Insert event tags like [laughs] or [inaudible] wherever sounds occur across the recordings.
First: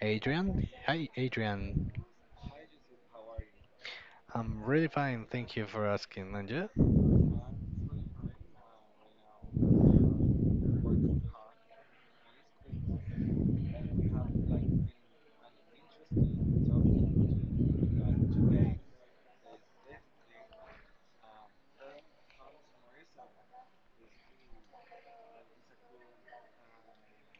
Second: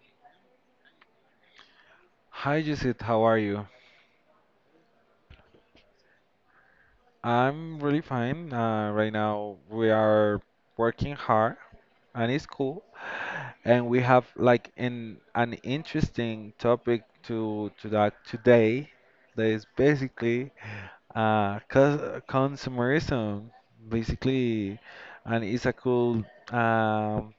Adrian. Hi, Adrian. Hi, Judith. How are you? I'm really fine, thank you for asking, and you? I'm really fine. Right now, we are working hard, and it's cool. And we have like an interesting topic to talk today. That is basically cos consumerism, basically, and it's a cool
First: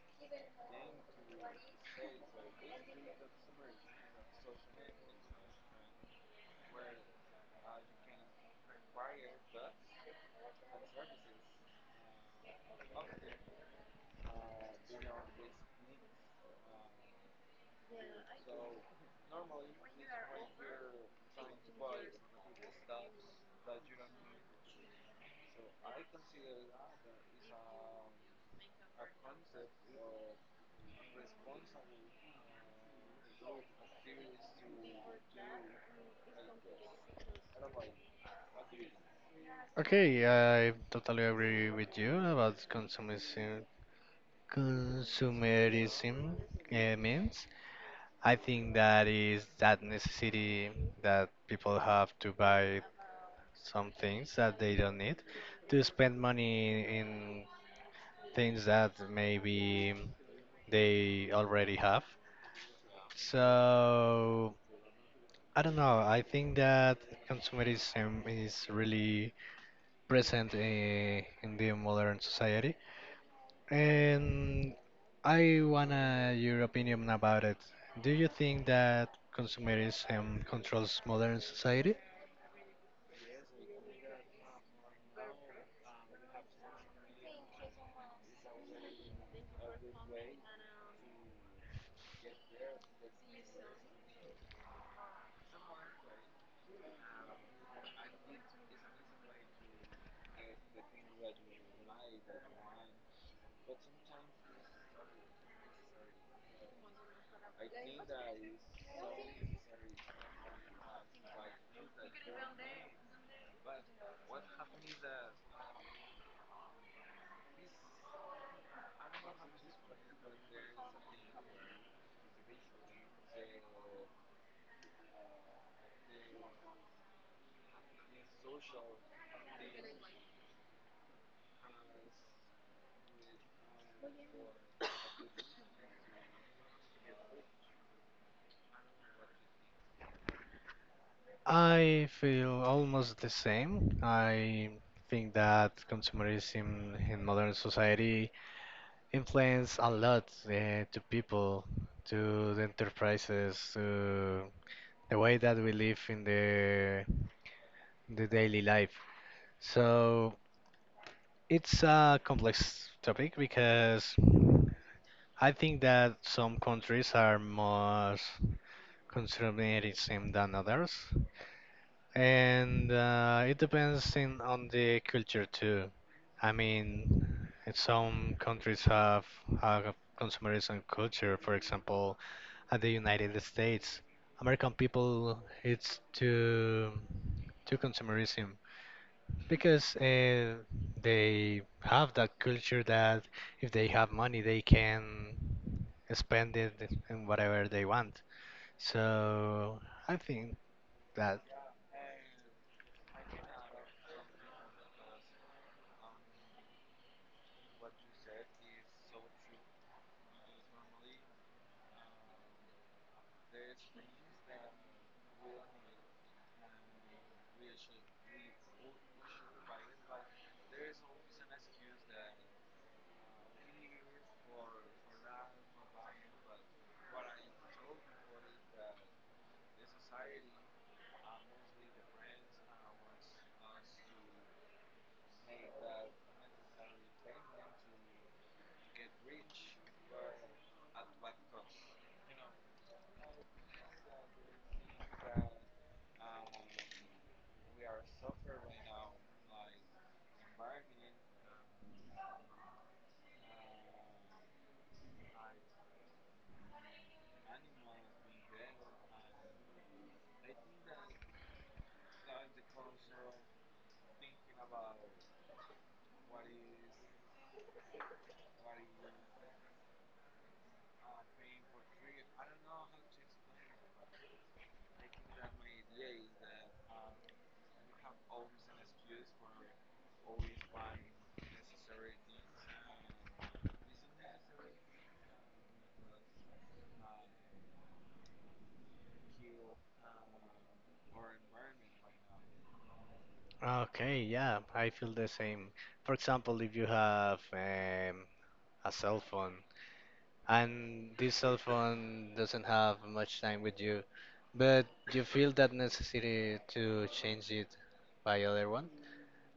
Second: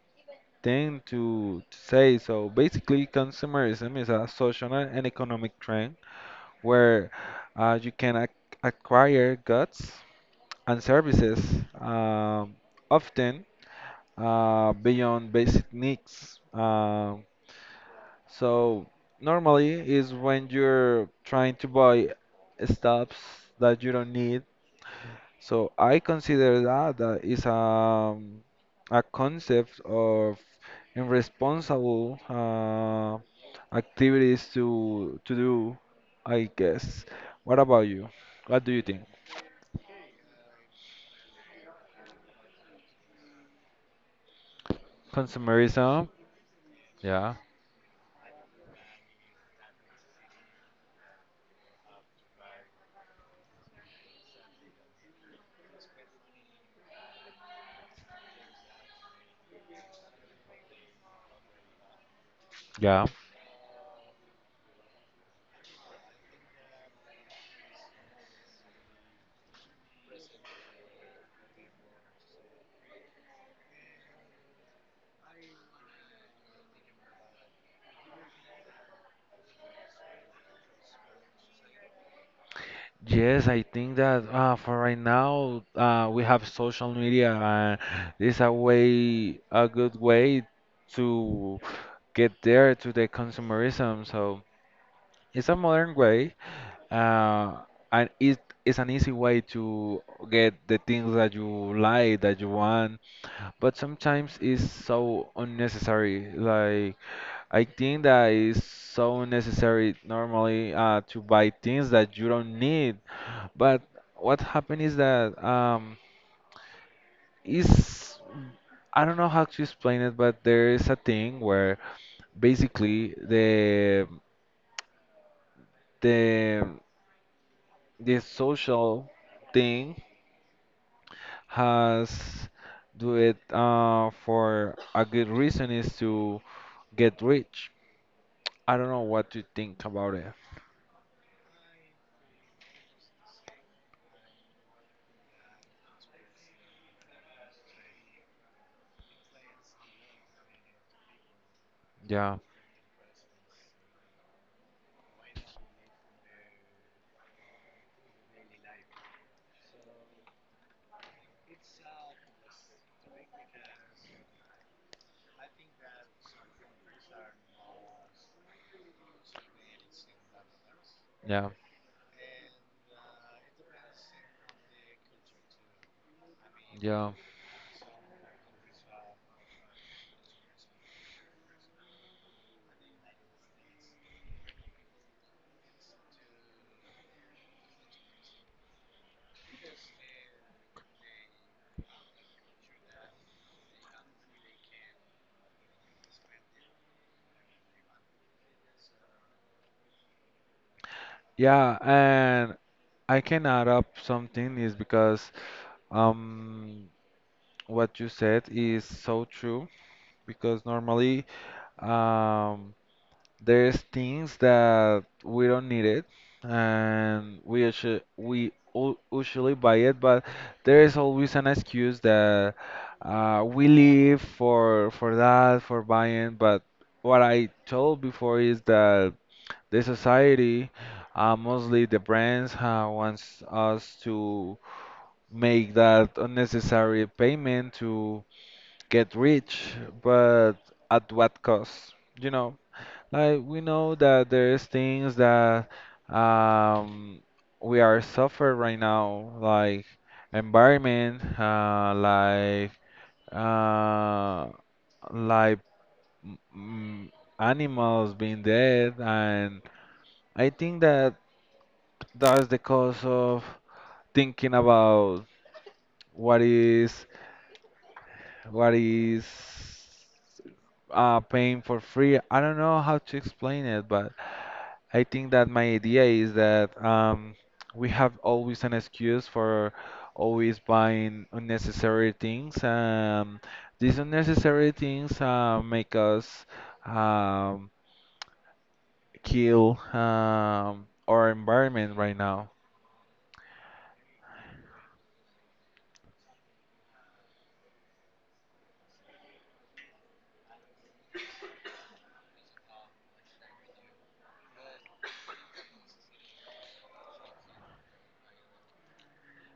thing to say. So basically, consumerism is a social and economic trend where you can ac acquire goods and services, um, often beyond basic needs. So normally is when you're trying to buy stuffs that you don't need. So I consider that that is a concept of irresponsible activities to do, I guess. What about you? What do you think? Okay, I totally agree with you about consumerism. Consumerism? Consumerism Yeah, means I think that is that necessity that people have to buy some things that they don't need, to spend money in things that maybe they already have. yeah. So I don't know. I think that consumerism is really present in the modern society, and I wanna your opinion about it. Do you think that consumerism controls modern society? Yes, I think that for right now we have social media, and it's a way, a good way to get there to the consumerism. So it's a modern way, uh, and it is an easy way to get the things that you like, that you want. But sometimes it's so unnecessary. Like I think that it's so unnecessary normally to buy things that you don't need, but what happened is that is I don't know how to explain it, but there is a thing where basically the the social thing has do it for a good reason is to get rich. I don't know what to think about it. I feel almost the same. I think that consumerism in modern society influence a lot to people, Yeah, to the enterprises, to the way that we live in the daily life. So it's a complex topic because I think that some countries are more consumerism than others, yeah, and it depends on the culture too. I yeah. mean, and some countries have a consumerism culture. For example, at the United States, American people it's to consumerism because they have that culture that if they have money, they can spend it in whatever they want. So I think that. Yeah, and I can add up something is because um what you said is so true because normally, um, there's things that we don't need it, and we usu- we u- usually buy it, but there is always an excuse that we live for that for buying. But what I told before is that the society, mostly the brands, wants us to make that unnecessary payment to get rich, but at what cost? You know, like we know that there's things that um, we are suffer right now, like environment, uh, like mm, animals being dead, and I think that that's the cause of thinking about what is what is paying for free. I don't know how to explain it, but I think that my idea is that we have always an excuse for always buying unnecessary things. These unnecessary things make us um, kill our environment right now. Okay, yeah, I feel the same. For example, if you have a cell phone, and this cell phone doesn't have much time with you, but you feel that necessity to change it by other one,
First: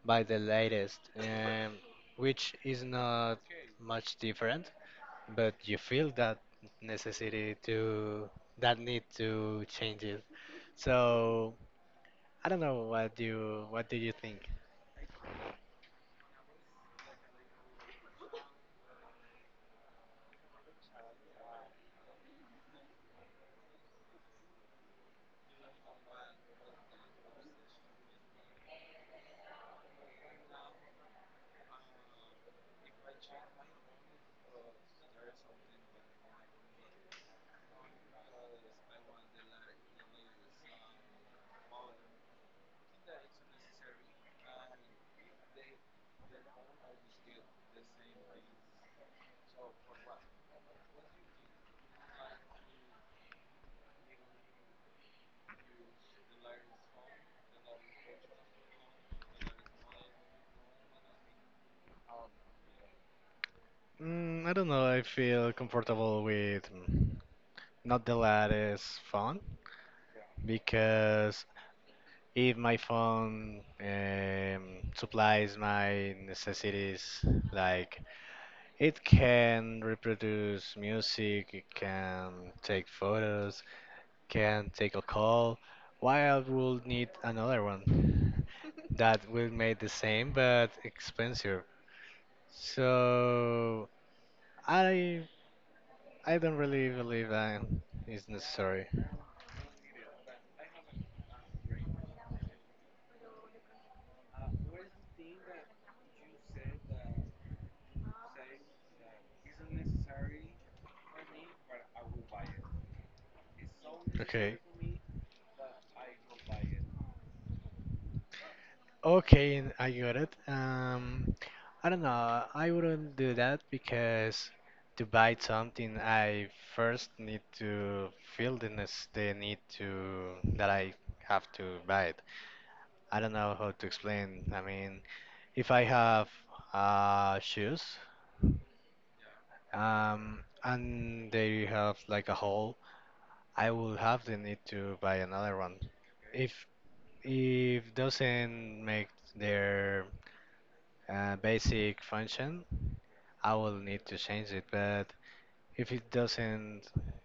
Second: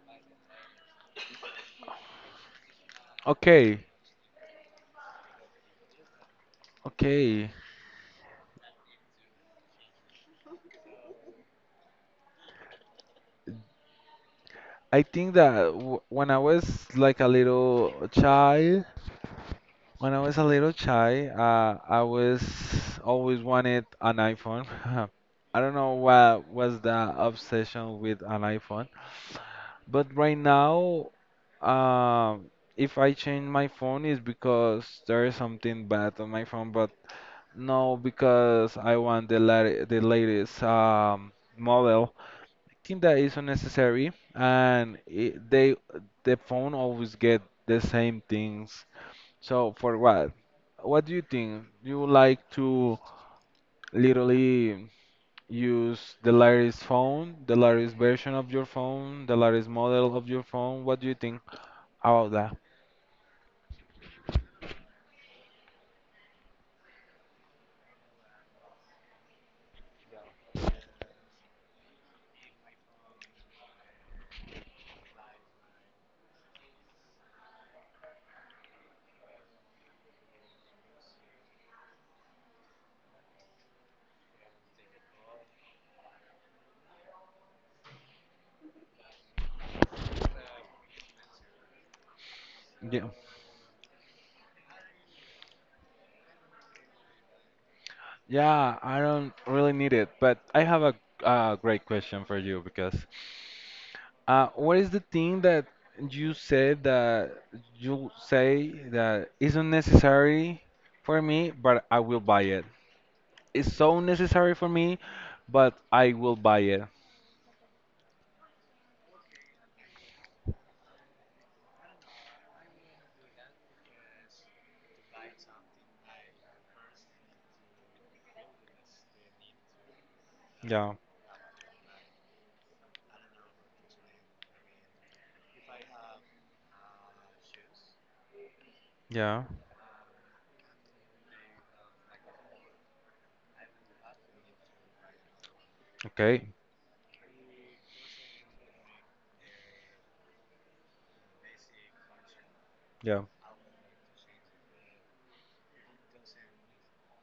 by the latest, which is not Okay, much different, but you feel that okay. necessity to that need to change it. So I don't know what you what do you think? I think that w when I was like a little child, when I was a little child, I was always wanted an iPhone. [laughs] I don't know what was the obsession with an iPhone, but right now, um, if I change my phone, it's because there is something bad on my phone. But no, because I want the latest model. I think that is unnecessary, and it, they the phone always get the same things, so for what? What do you think? You would like to literally use the latest phone, the latest version of your phone, the latest model of your phone? What do you think about that? I don't know. I feel comfortable with not the latest phone because if my phone supplies my necessities, like it can reproduce music, it can take photos, can take a call, why I would need another one [laughs] that will make the same but expensive. Yeah. So I I don't really believe that is Yeah, necessary. I don't really need it, but I have a great question for you because what is the thing that you said that you say that isn't necessary for me, but I will buy it? It's so necessary Okay. for me, but I will buy it. Okay, I got it. I don't know. I wouldn't do that because to buy something, I first need to feel the, the need to that I Yeah, have to buy it. I don't know how to explain. I mean, if I have shoes, yeah, um, and they have like a hole, I will have the need to buy another one. If okay, if doesn't make their basic function, yeah, I will need to change it, but if it doesn't,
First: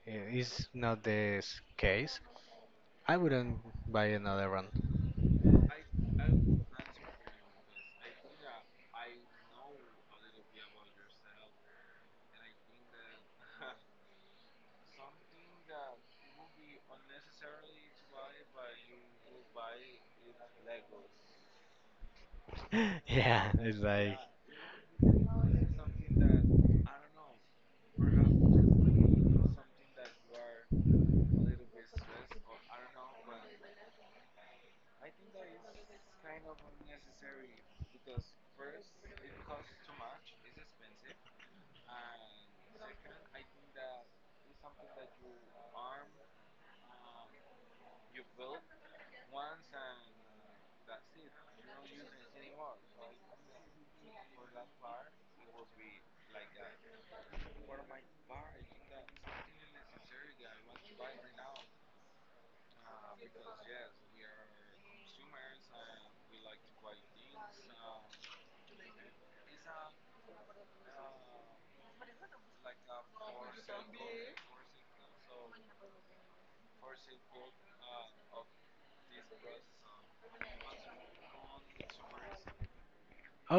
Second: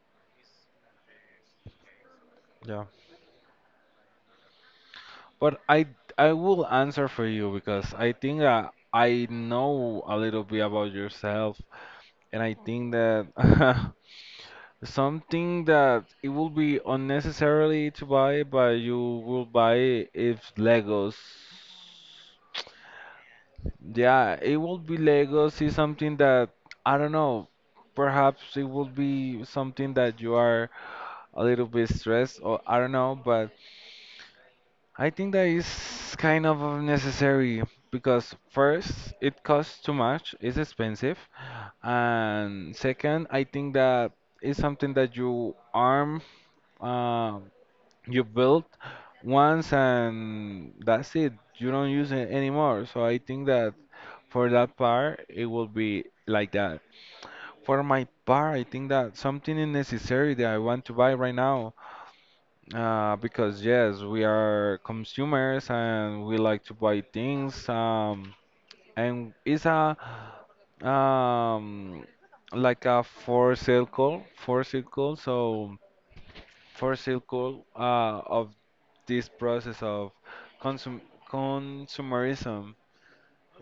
is not this case, yeah. I wouldn't buy another one. But I will answer for you because I think that I know a little bit about yourself, and I think that [laughs] something that it will be unnecessarily to buy, but you will buy if Legos. [laughs] Yeah, it's like, Yeah, it will be Legos is something that I don't know. Perhaps it will be something that you are a little bit stressed, or I don't know, but I think that is kind of unnecessary because first, it costs too much, it's expensive, and second, I think that it's something that you arm, uh, you build once, and that's it. You don't use it anymore. So I think that for that part, it will be like that. For my part, I think that something is necessary that I want to buy right now. Because yes, we are consumers and we like to buy things. And it's a um like a for sale call, for sale call. So for sale call of this process of consum consumerism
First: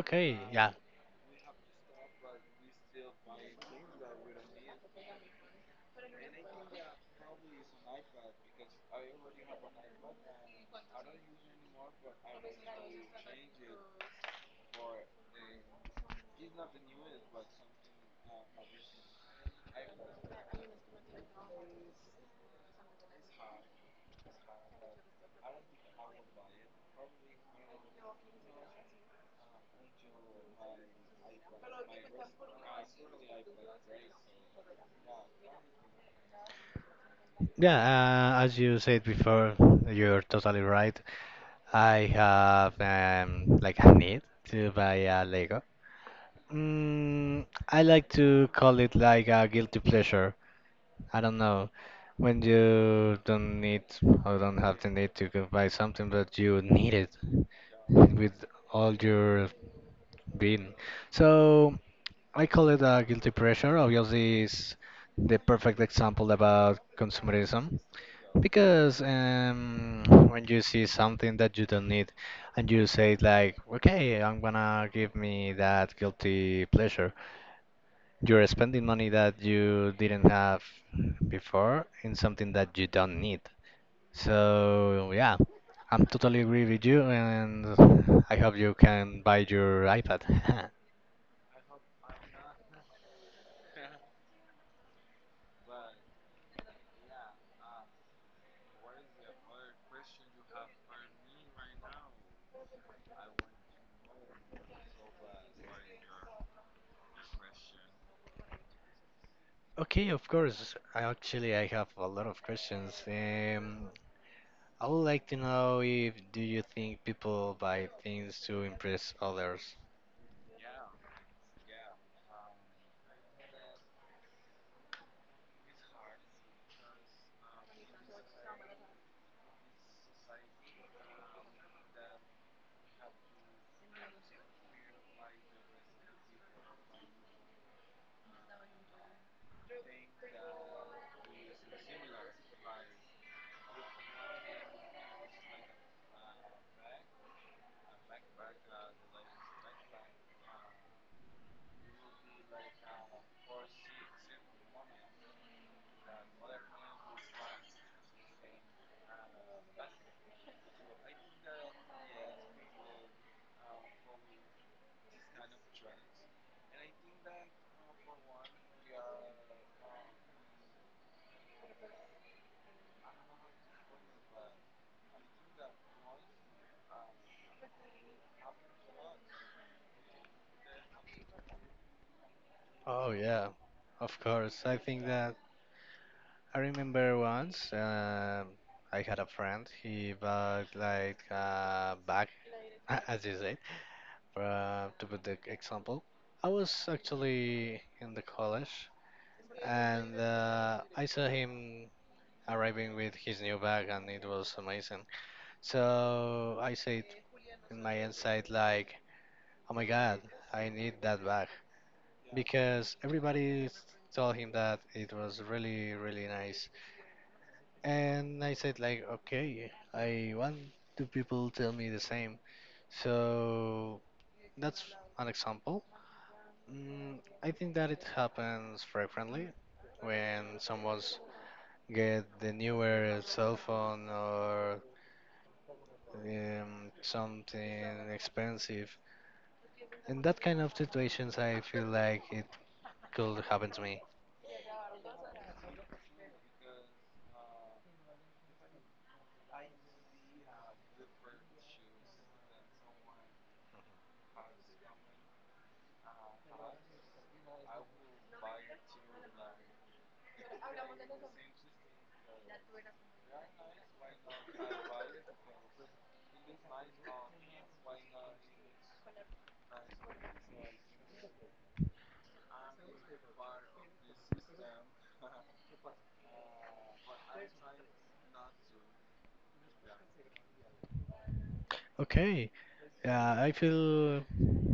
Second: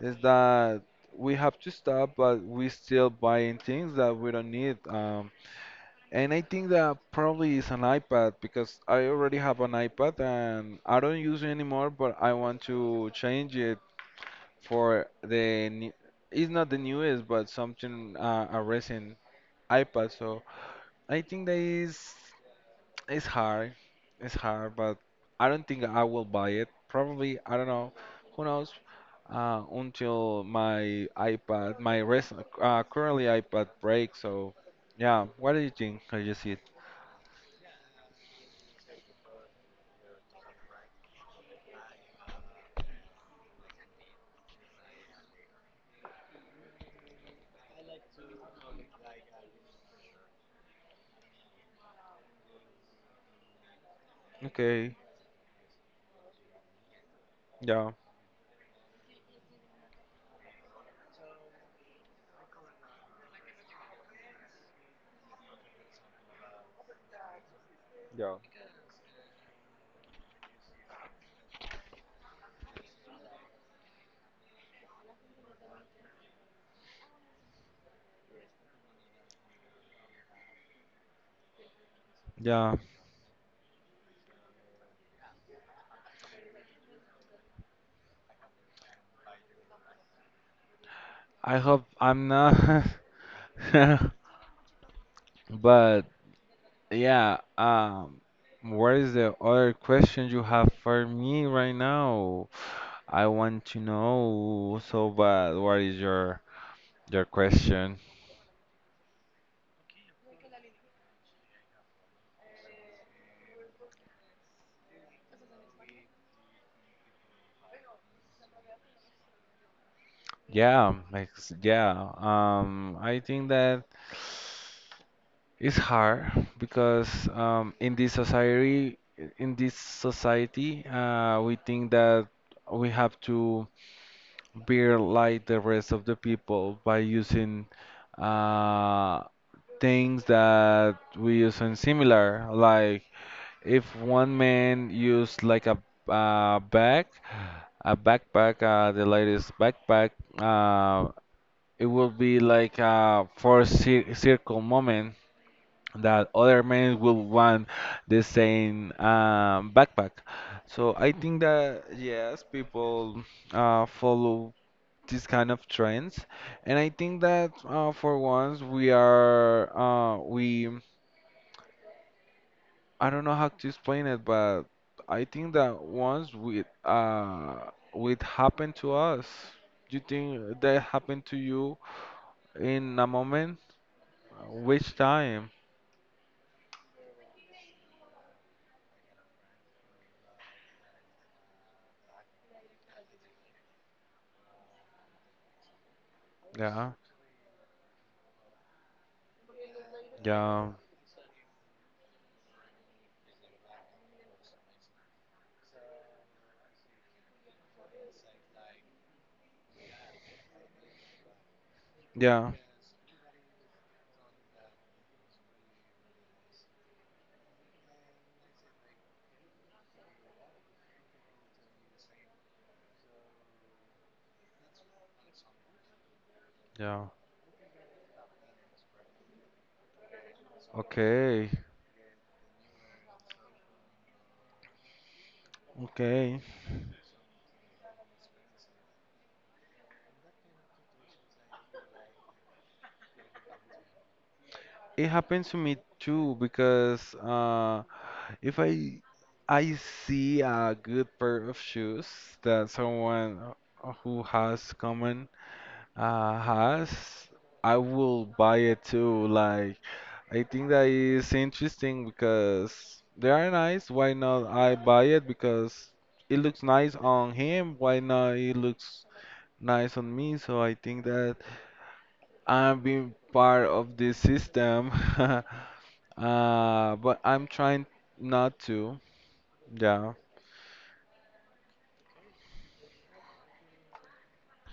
is yeah. that we have to stop, but we still buying things that we don't need. And I think that probably is an iPad because I already have an iPad and I don't use it anymore, but I want to change it for the new, it's not the newest, but something a recent iPad. So I think that is it's hard, it's hard, but I don't think I will buy it. Probably I don't know, who knows? Until my iPad, my recent currently iPad breaks. So yeah, what do you think? I just see it. Yeah, as you said before, you're totally right. I have like a need to buy a Lego. I like to call it like a guilty pleasure. I don't know. When you don't need or don't have the Okay, need to go buy something, but you need it yeah. with all your being. So I call it a guilty pressure. Obviously, is the perfect example about consumerism Yeah. because when you see something that you don't need and you say like, okay, I'm gonna give me that guilty pleasure you're spending money that you didn't have before in something Yeah, that you don't need. So, yeah, I'm totally agree with you, and I hope you can buy your iPad. [laughs] I hope I'm not. [laughs] But yeah, what is the other question you have for me right now? I want to know so bad. What is your question? Okay, of course. I actually I have a lot of questions. I would like to know if do you think people buy things to impress others? Yeah, yeah. I think that it's hard because in this society, we think that we have to. Beer like the rest of the people by using uh, things that we use in similar. Like if one man used like a uh, bag, a backpack, the latest backpack, uh, it will be like a four circle moment that other men will want the same backpack. So I think that yes, people follow these kind of trends, and I think that for once we are we I don't know how to explain it, but I think that once we it happened to us. Do you think that happened to you in a Oh yeah, moment, of course. I which think that time? I remember once I had a friend. He bought like a bag, [laughs] as you say, to put the example. I was Yeah, actually in the college, and yeah, I saw him arriving with his new bag, and it was amazing. So I said in my inside, like, "Oh my God, I need that bag," yeah, because everybody told him that it was really, really nice. And I said like, okay, I want two people tell me the same. So that's an example. yeah, Mm, I think that it happens frequently when someone's okay, get the newer cell phone or okay, something expensive. In that kind of situations, I feel like it could happen to me. it happened to me too because If I I see a good pair of shoes that someone who has common has, I will buy it too. Like I think that is interesting because they are nice. Why not I buy it because it looks nice on him. Why not it looks nice on me? So I think that I'm being part of this system. [laughs] uh, but I'm trying not to. Yeah, Okay, I feel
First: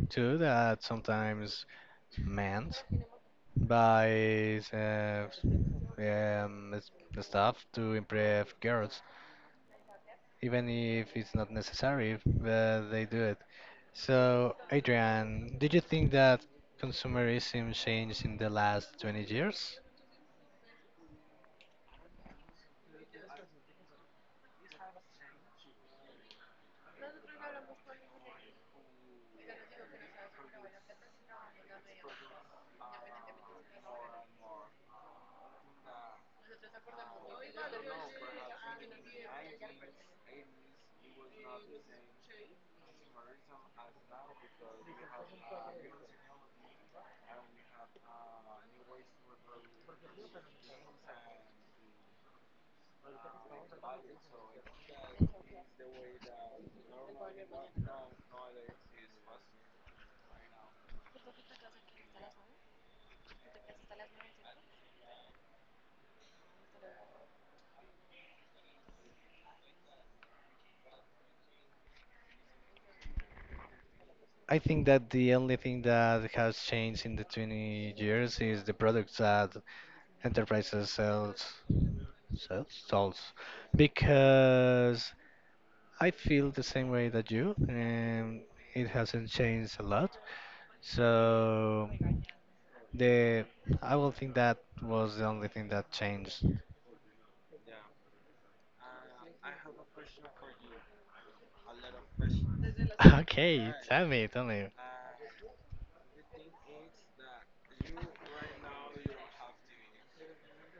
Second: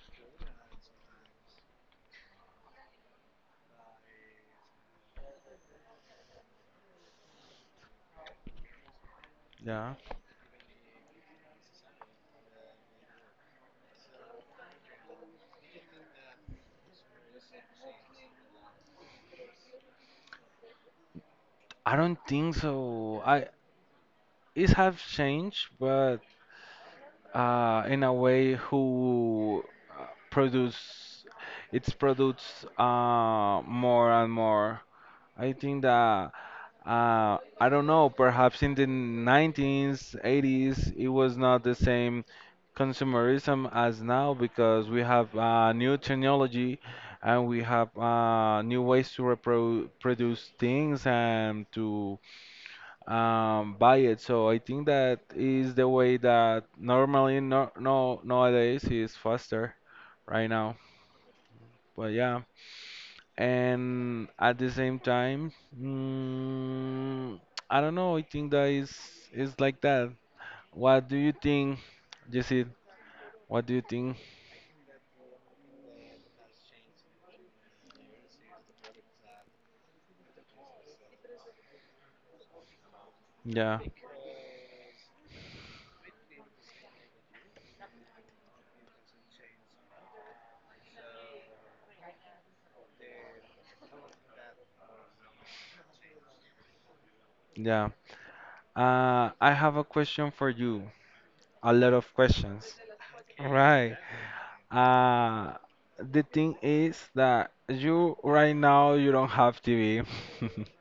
too that sometimes men by um, s- stuff to impress girls, yeah. even if it's not necessary, they do it. So, Adrian, did you think that consumerism changed in the last 20 years? I don't think so. I It have changed, but in a way who produce its products more and more. I think that I don't know. Perhaps in the 90s, 80s, it was not the same consumerism as now because we have new technology, and we have new ways to reproduce things and to buy it. So I think that is the way that normally no no nowadays is faster right now. But yeah, and at the same time, mm, I don't know. I think that is like that. What do you think, Jesse? What do you think? I think that the only thing that has changed in the 20 years is the products that enterprises sells, sells. Yeah, Because I feel the same way that you, and it hasn't changed a lot. So the I will think that was the only thing that changed. [laughs] yeah. I have a question for you. A lot of questions. Okay, Right. tell me, tell me. Uh, the thing is that you right now you don't have TV. [laughs]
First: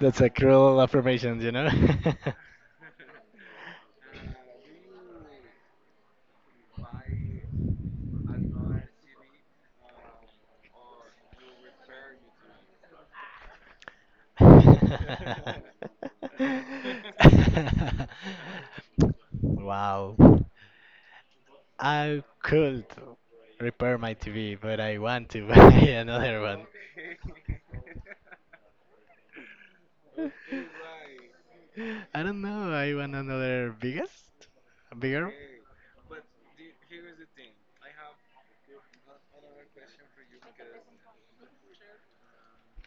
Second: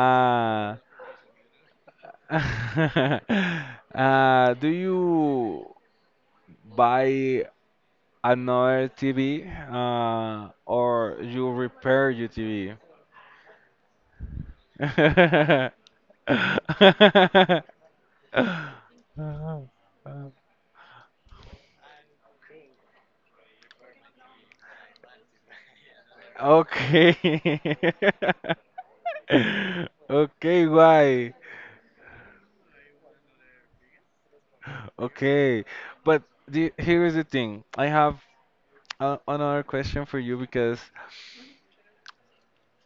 That's a cruel affirmation, you know? [laughs] Do you buy another TV, or you repair your TV? [laughs] [laughs] Wow. I could repair my TV, but I want to buy [laughs] another one. Okay. [laughs] [laughs] [laughs] Okay, why? I don't know. I want another biggest, a bigger. Okay, but here is the thing. I have another question for you because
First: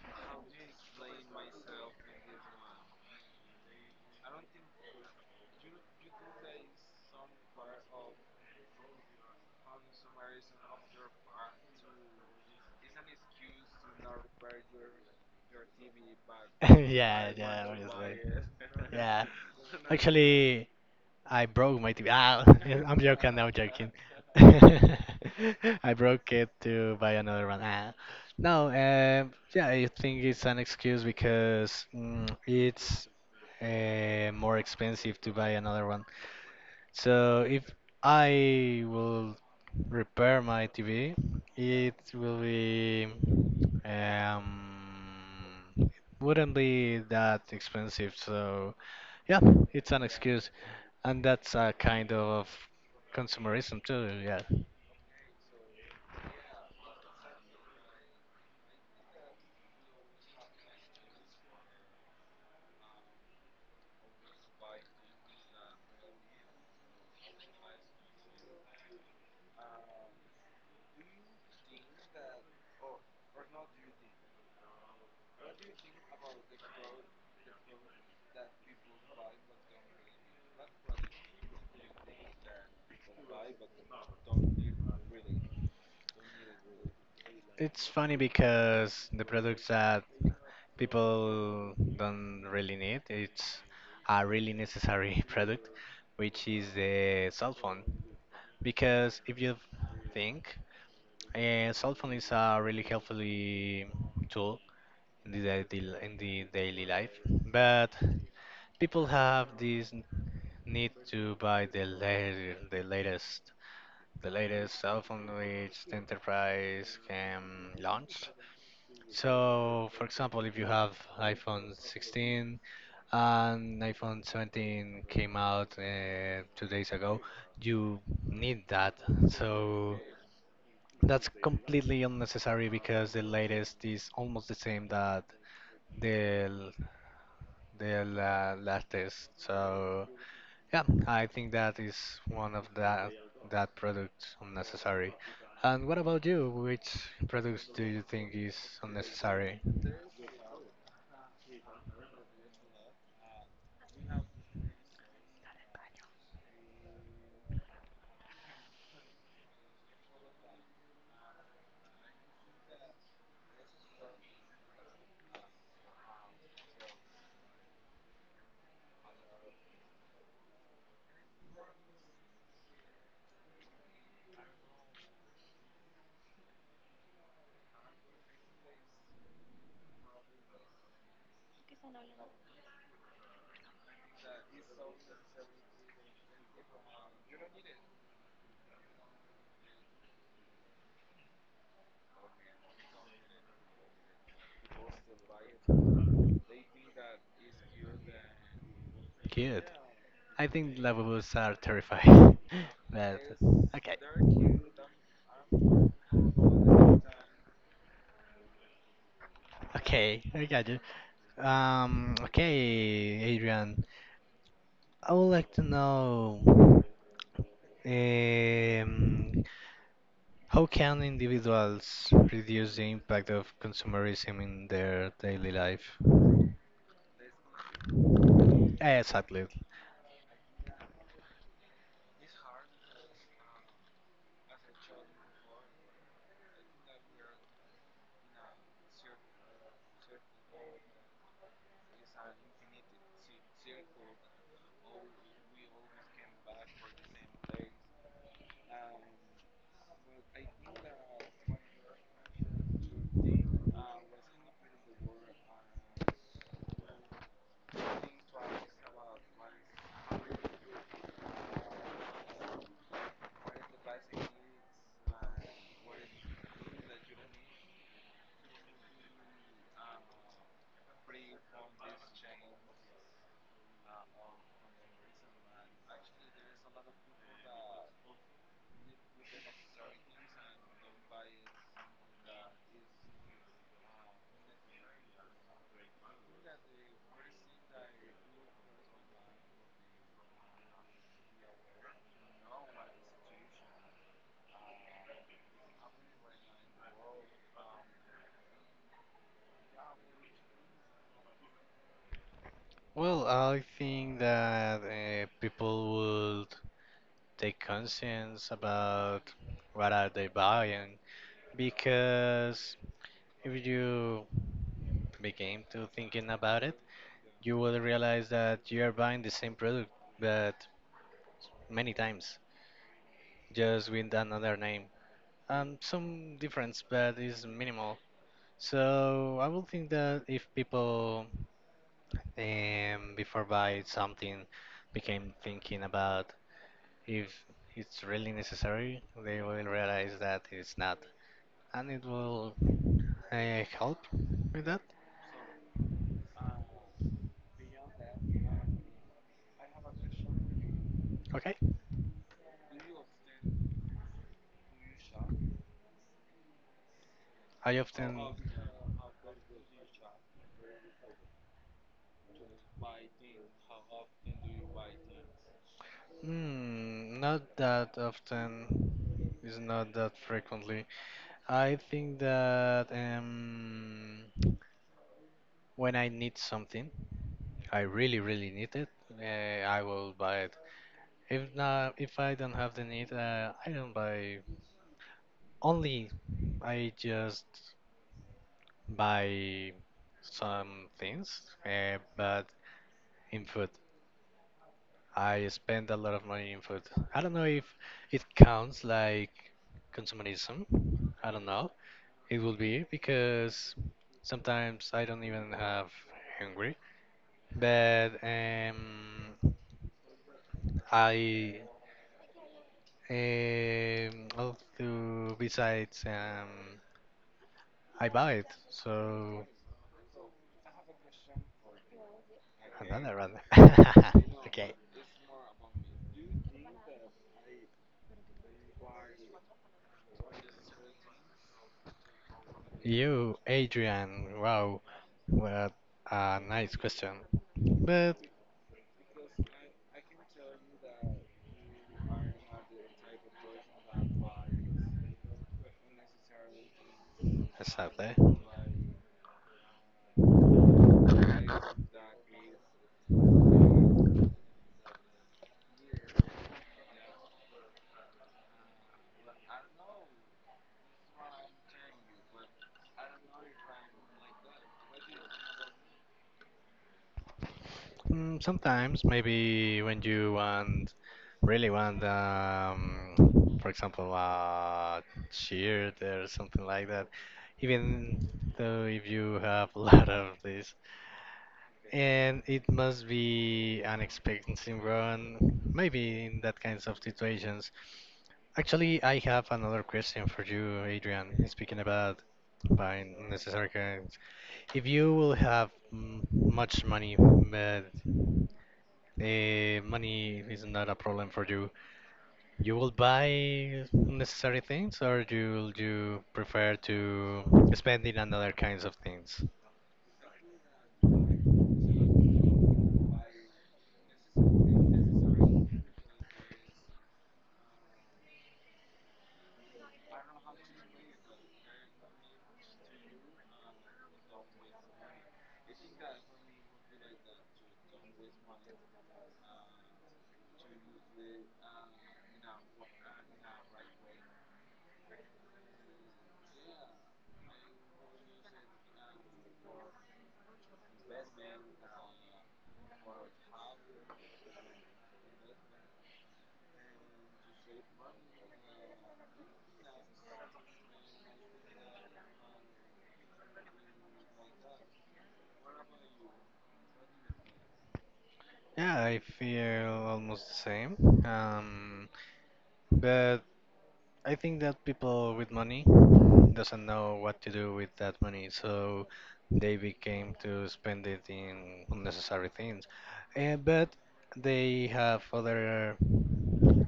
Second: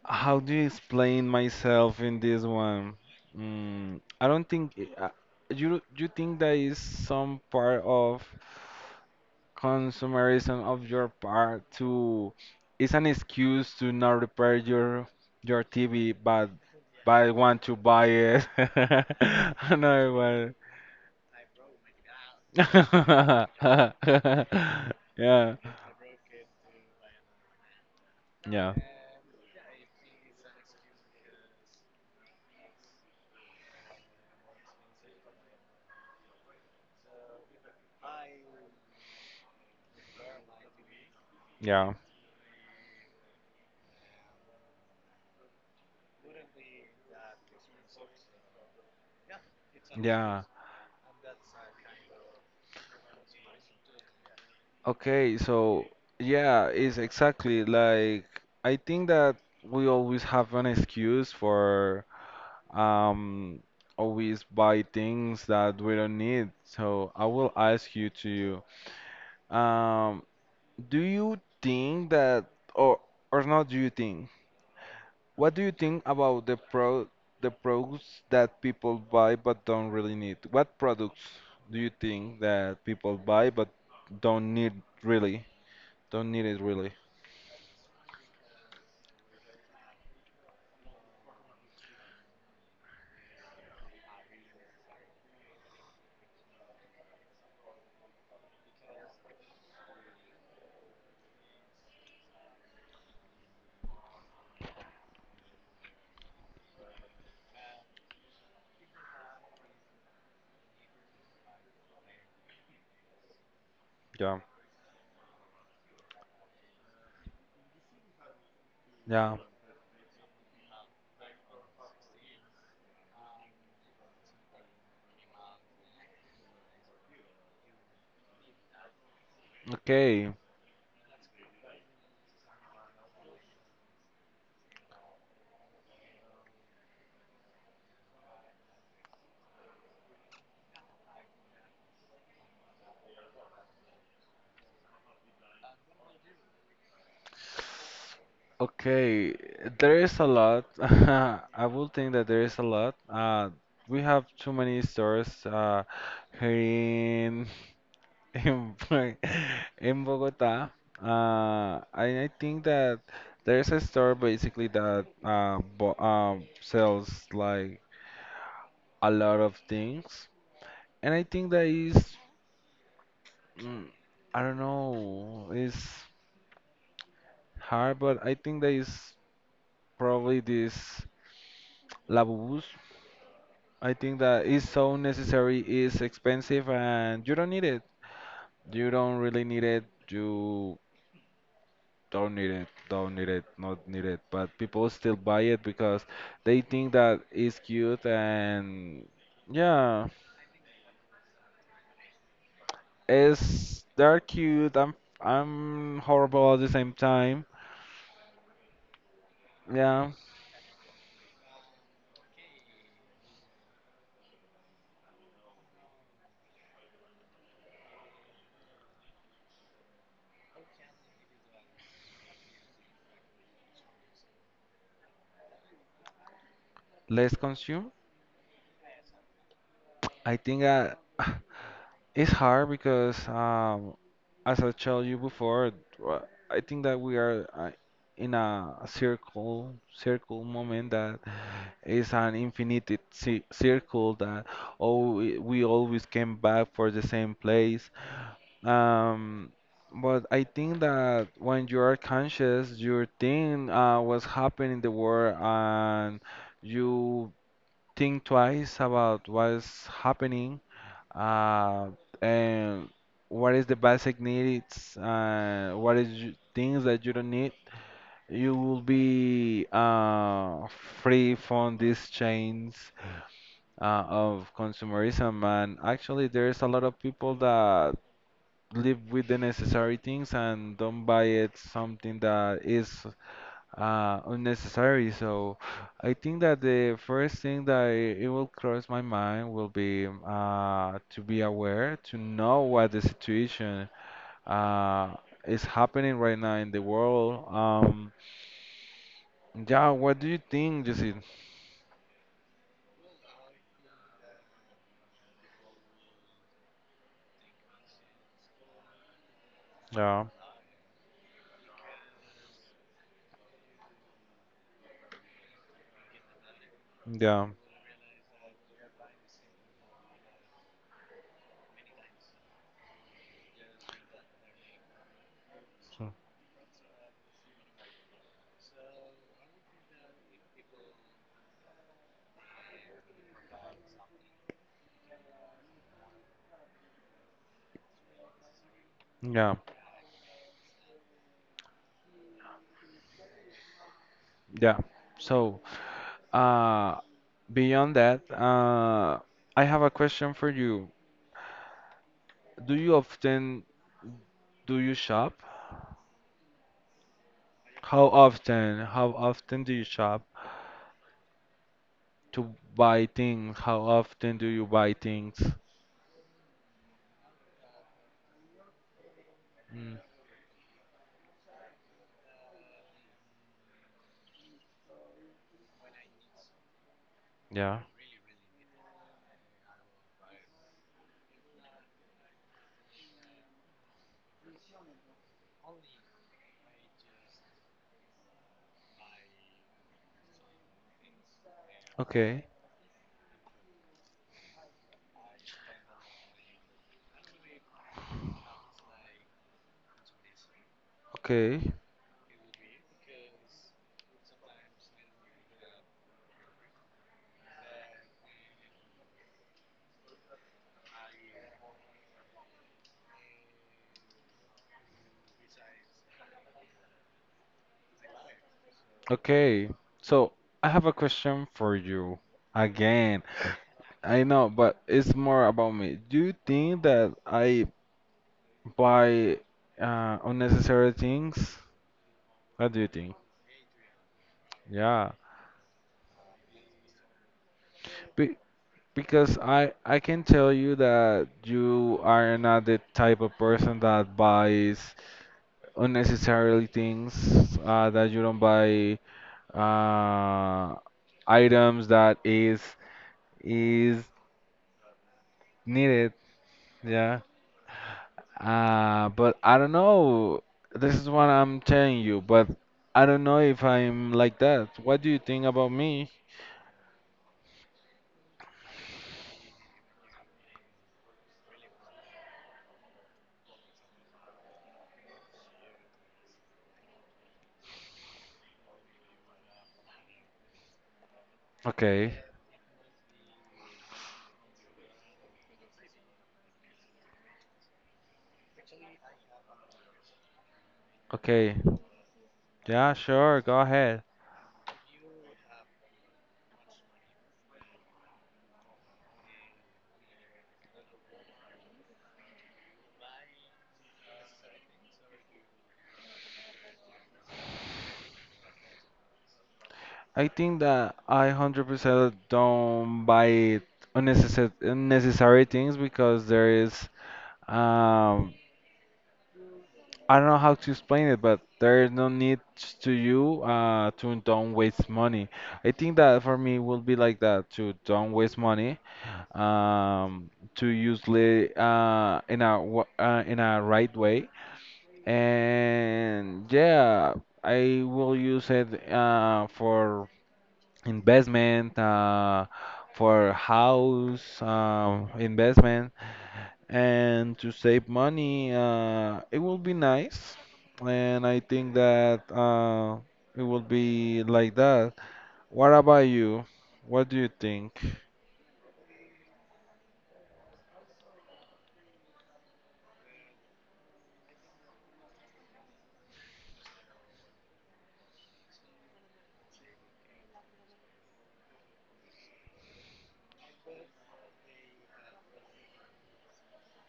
how do you explain myself in this one? Mm, I don't think uh, you think that is some part of consumerism of your part to it's an excuse to not repair your TV, [laughs] but I Yeah, want yeah, to buy obviously. [laughs] it. Yeah. [laughs] Another one. Actually, I broke my TV. Ah, [laughs] I'm joking. No, I'm joking. [laughs] Yeah, [laughs] I broke it to buy another one. Ah. No, yeah, yeah, I think it's an excuse because it's more expensive to buy another one. So if I will repair my TV, yeah, it will be um it wouldn't be that expensive, so yeah, it's an yeah. excuse. And that's a kind of consumerism too, yeah. Okay, so yeah, it's exactly like I think that we always have an excuse for um always buy things that we don't need. So I will ask you to um do you think that or or not do you think, what do you think about the products that people buy but don't really need? What products do you think that people buy but don't need really? Don't need it really. It's funny because the products that people don't really need, it's a really necessary [laughs] product, which is the cell phone. Because if you think cell phone is a really helpful tool in the, daily life, but people have this need to buy the Yeah. latest cell phone which the enterprise can launch. Yeah. So, for example, if you have iPhone 16 and iPhone 17 came out 2 days ago, you need that. So. Okay. That's completely unnecessary because the latest is almost the same that the l- the latest. So yeah, I think that is one of that products unnecessary. And what about you? Which products do you think is Okay. unnecessary? There is a lot. [laughs] I would think that there is a lot. We have too many stores here in, [laughs] in Bogota. I think that there's a store basically that bo sells like a lot of things, and I think that is mm, I don't know, it's hard, but I think that is probably this Labubus. I think that is so necessary, is expensive, and you don't need it. You don't really need it. You don't need it, not need it. But people still buy it because they think that it's cute and Good. yeah, I think Lavabos are terrifying. [laughs] but it's okay. they're cute. I'm horrible at the same time. Yeah, Okay, I got you. Okay, Adrian. I would like to know. Um, how can individuals reduce the impact of consumerism in their daily life? let's consume. Exactly. I think [sighs] it's hard because as I told you before, wha- I think that we are in a circle moment that it's an infinite circle that we always came back for the same place. Um, but I think that when you are conscious, you think what's happening in the world, and you think twice about what's happening, uh, and what is the basic needs and what is things that you don't need. You will be free from these chains of consumerism, and actually there's a lot of people that live with the necessary things and don't buy it something that is unnecessary. So I think that the first thing that it will cross my mind will be to be aware, to know what the situation uh, is happening right now in the world. Yeah, what do you think, Jesse? Well, I think that people would take conscience about what are Yeah, they buying because if you begin to thinking about it, yeah, you will realize that you are buying the same product but many times just with another name. So- Some difference, but it's minimal. So I would think that if people before buy something became thinking about if it's really necessary, they yeah, will realize that it's not, and it will help with yeah. that. So. Uh, Beyond that, I have a question for you. Okay, Do you often do you shop? I How often. often? How often do you shop to buy things? How often do you buy things? Not that often. It's not Mm, that frequently. I think that when I need something, yeah. I really, really need it, I will buy it. If not, if I don't have the need, I don't buy. Only I just buy some things, Okay. but in food. I spend a lot of money in food. I don't know if it counts like consumerism. I don't know. Okay. It will be because sometimes I don't even have hungry. But I Um, i besides um, I buy it, so Okay. So I have a question for you another again. rather. I [laughs] know, Okay, but it's more about me. Do you think that I buy unnecessary things? What do you think? you, Adrian. Wow, Yeah. what a nice question. But Be Because I can tell you that you are not the type of person that buys unnecessarily things, that sadly, you don't buy uh, items that is needed. Yeah. But I don't know. This is what I'm telling you, but I don't know if I'm like that. What do you think about me? Sometimes maybe when you want really want, for example, a shirt or something like that. Even though if you have [laughs] a lot of this. Okay. And it must be an expectancy run, maybe in that kinds of situations. Actually, I have another question for you, Adrian, Okay. speaking about Yeah, buying sure. Go necessary ahead. goods. If you will have much money, but money is not a problem for you, you will buy necessary things or you prefer to spend it on other kinds of things? I think that I 100% don't buy unnecessary things because there is, um, I don't know how to explain it, but there is no need to you to don't waste money. I think that for me will be like that, to don't waste money, um, to use it in a in a right way. And yeah, I will use it for investment, for house, investment, and to save money. It will be nice. And I think that it will be like that. What about you? What do you think? Yeah, I feel almost the same. Um, but I think that people with money doesn't know what to do with that money, so they became to spend it in unnecessary things. But they have other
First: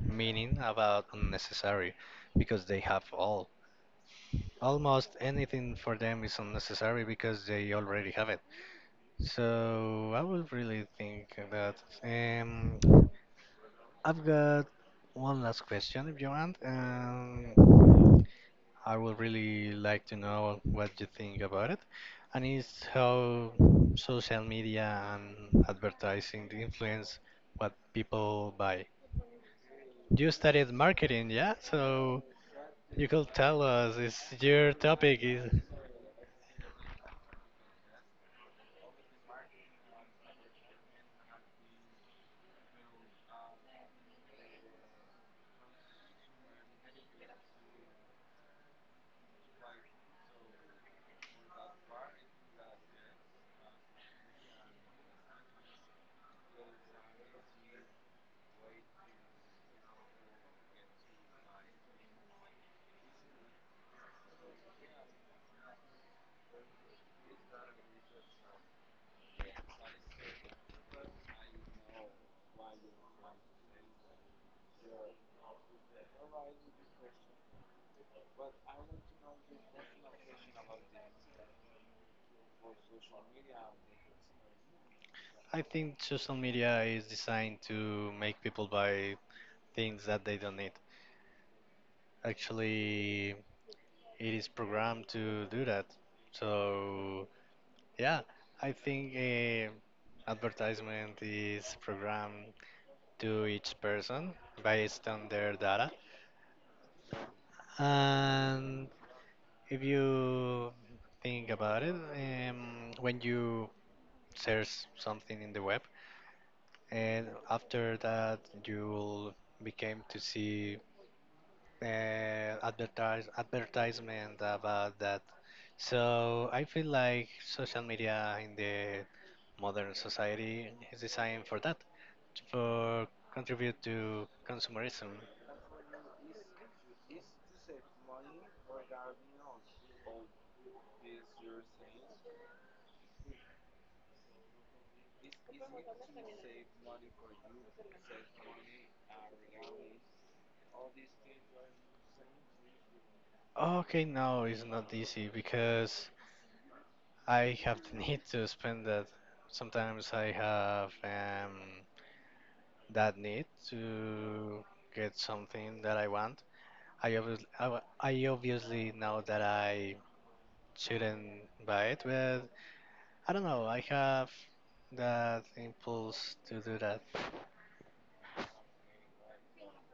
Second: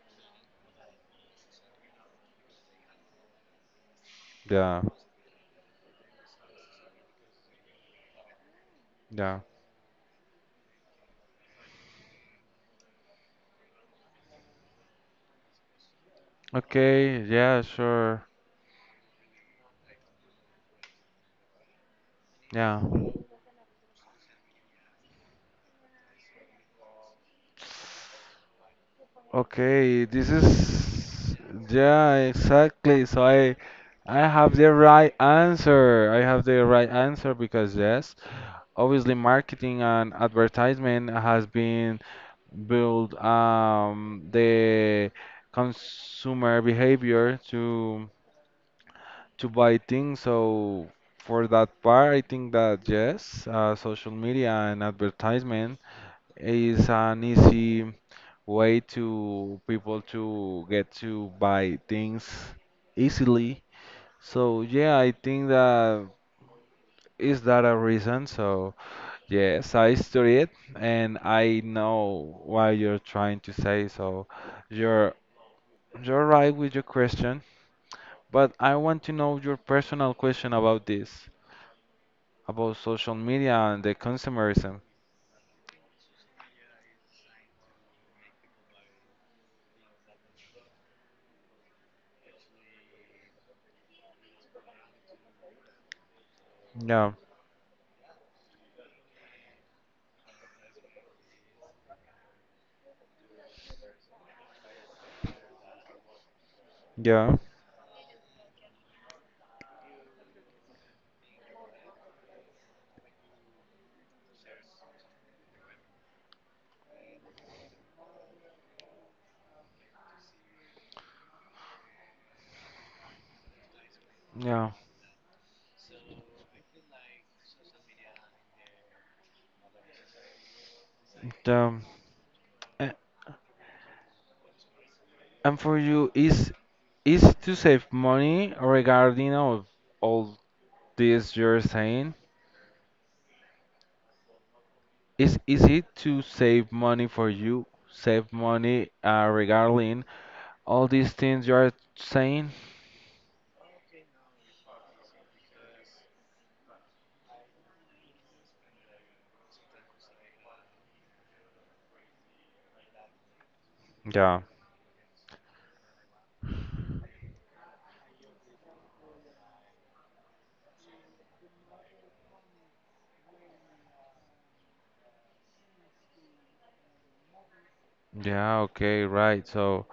meaning about unnecessary because they have all. Yeah, Almost anything for them is unnecessary because they already have it. yeah, So I would really think that. Um, I've got one last question if you want. okay, yeah, sure, I would really like to know what you think about it, and yeah, it's how social media and advertising influence what people buy. okay, You this studied marketing, is, yeah? yeah, So exactly, you so could i tell us, is I have the your right topic is answer. I have the right answer because yes, obviously marketing and advertisement has been built, the consumer behavior to buy things. So for that part, I think that yes, social media and advertisement is an easy way to people to get to buy things easily. So yeah, I think that is that a reason? So, yes, I study it and I know what you're trying to say. So, you're you're right with your question, but I want to know your personal question about this, about social media and the consumerism. I think social media is designed to make people buy things that they don't need. Actually, it is programmed to do that. Yeah, So yeah, I think advertisement is programmed to each person based on their data. yeah, And if you think about it, when you search something in the web, and after that you'll become to see advertisement yeah. about that. So I feel like social media in the modern society is designed It, for that, a- for contribute to consumerism. and for you, is to save money regarding of all this you're saying? Is it to save money for you? Save money, regarding all these things you are saying? Okay, no, it's not easy because I have the [laughs] need to spend that. Sometimes I have that need Yeah. to get something that I want. I obviously, I, wa- I obviously know that I shouldn't buy it, but I don't know. I have that impulse to do that. Yeah, okay, right. So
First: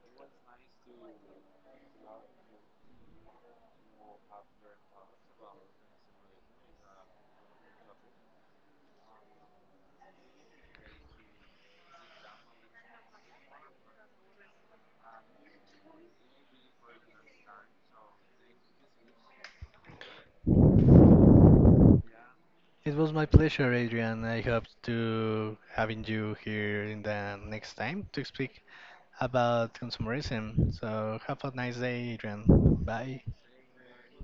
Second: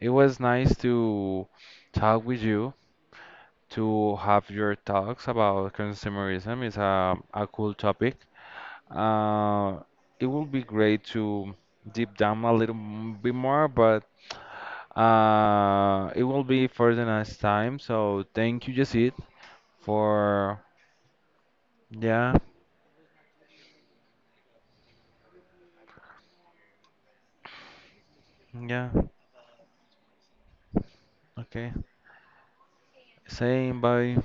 it was nice to talk with you, to have your talks about consumerism. It's a cool topic. Uh, it will be great to deep down a little bit more, but it will be for the next time. So thank you, Jacid, for, yeah, It was my pleasure, Adrian. I hope to having you here in the next time to speak yeah, about consumerism. So have a okay. nice day, Adrian. Bye. Saying bye.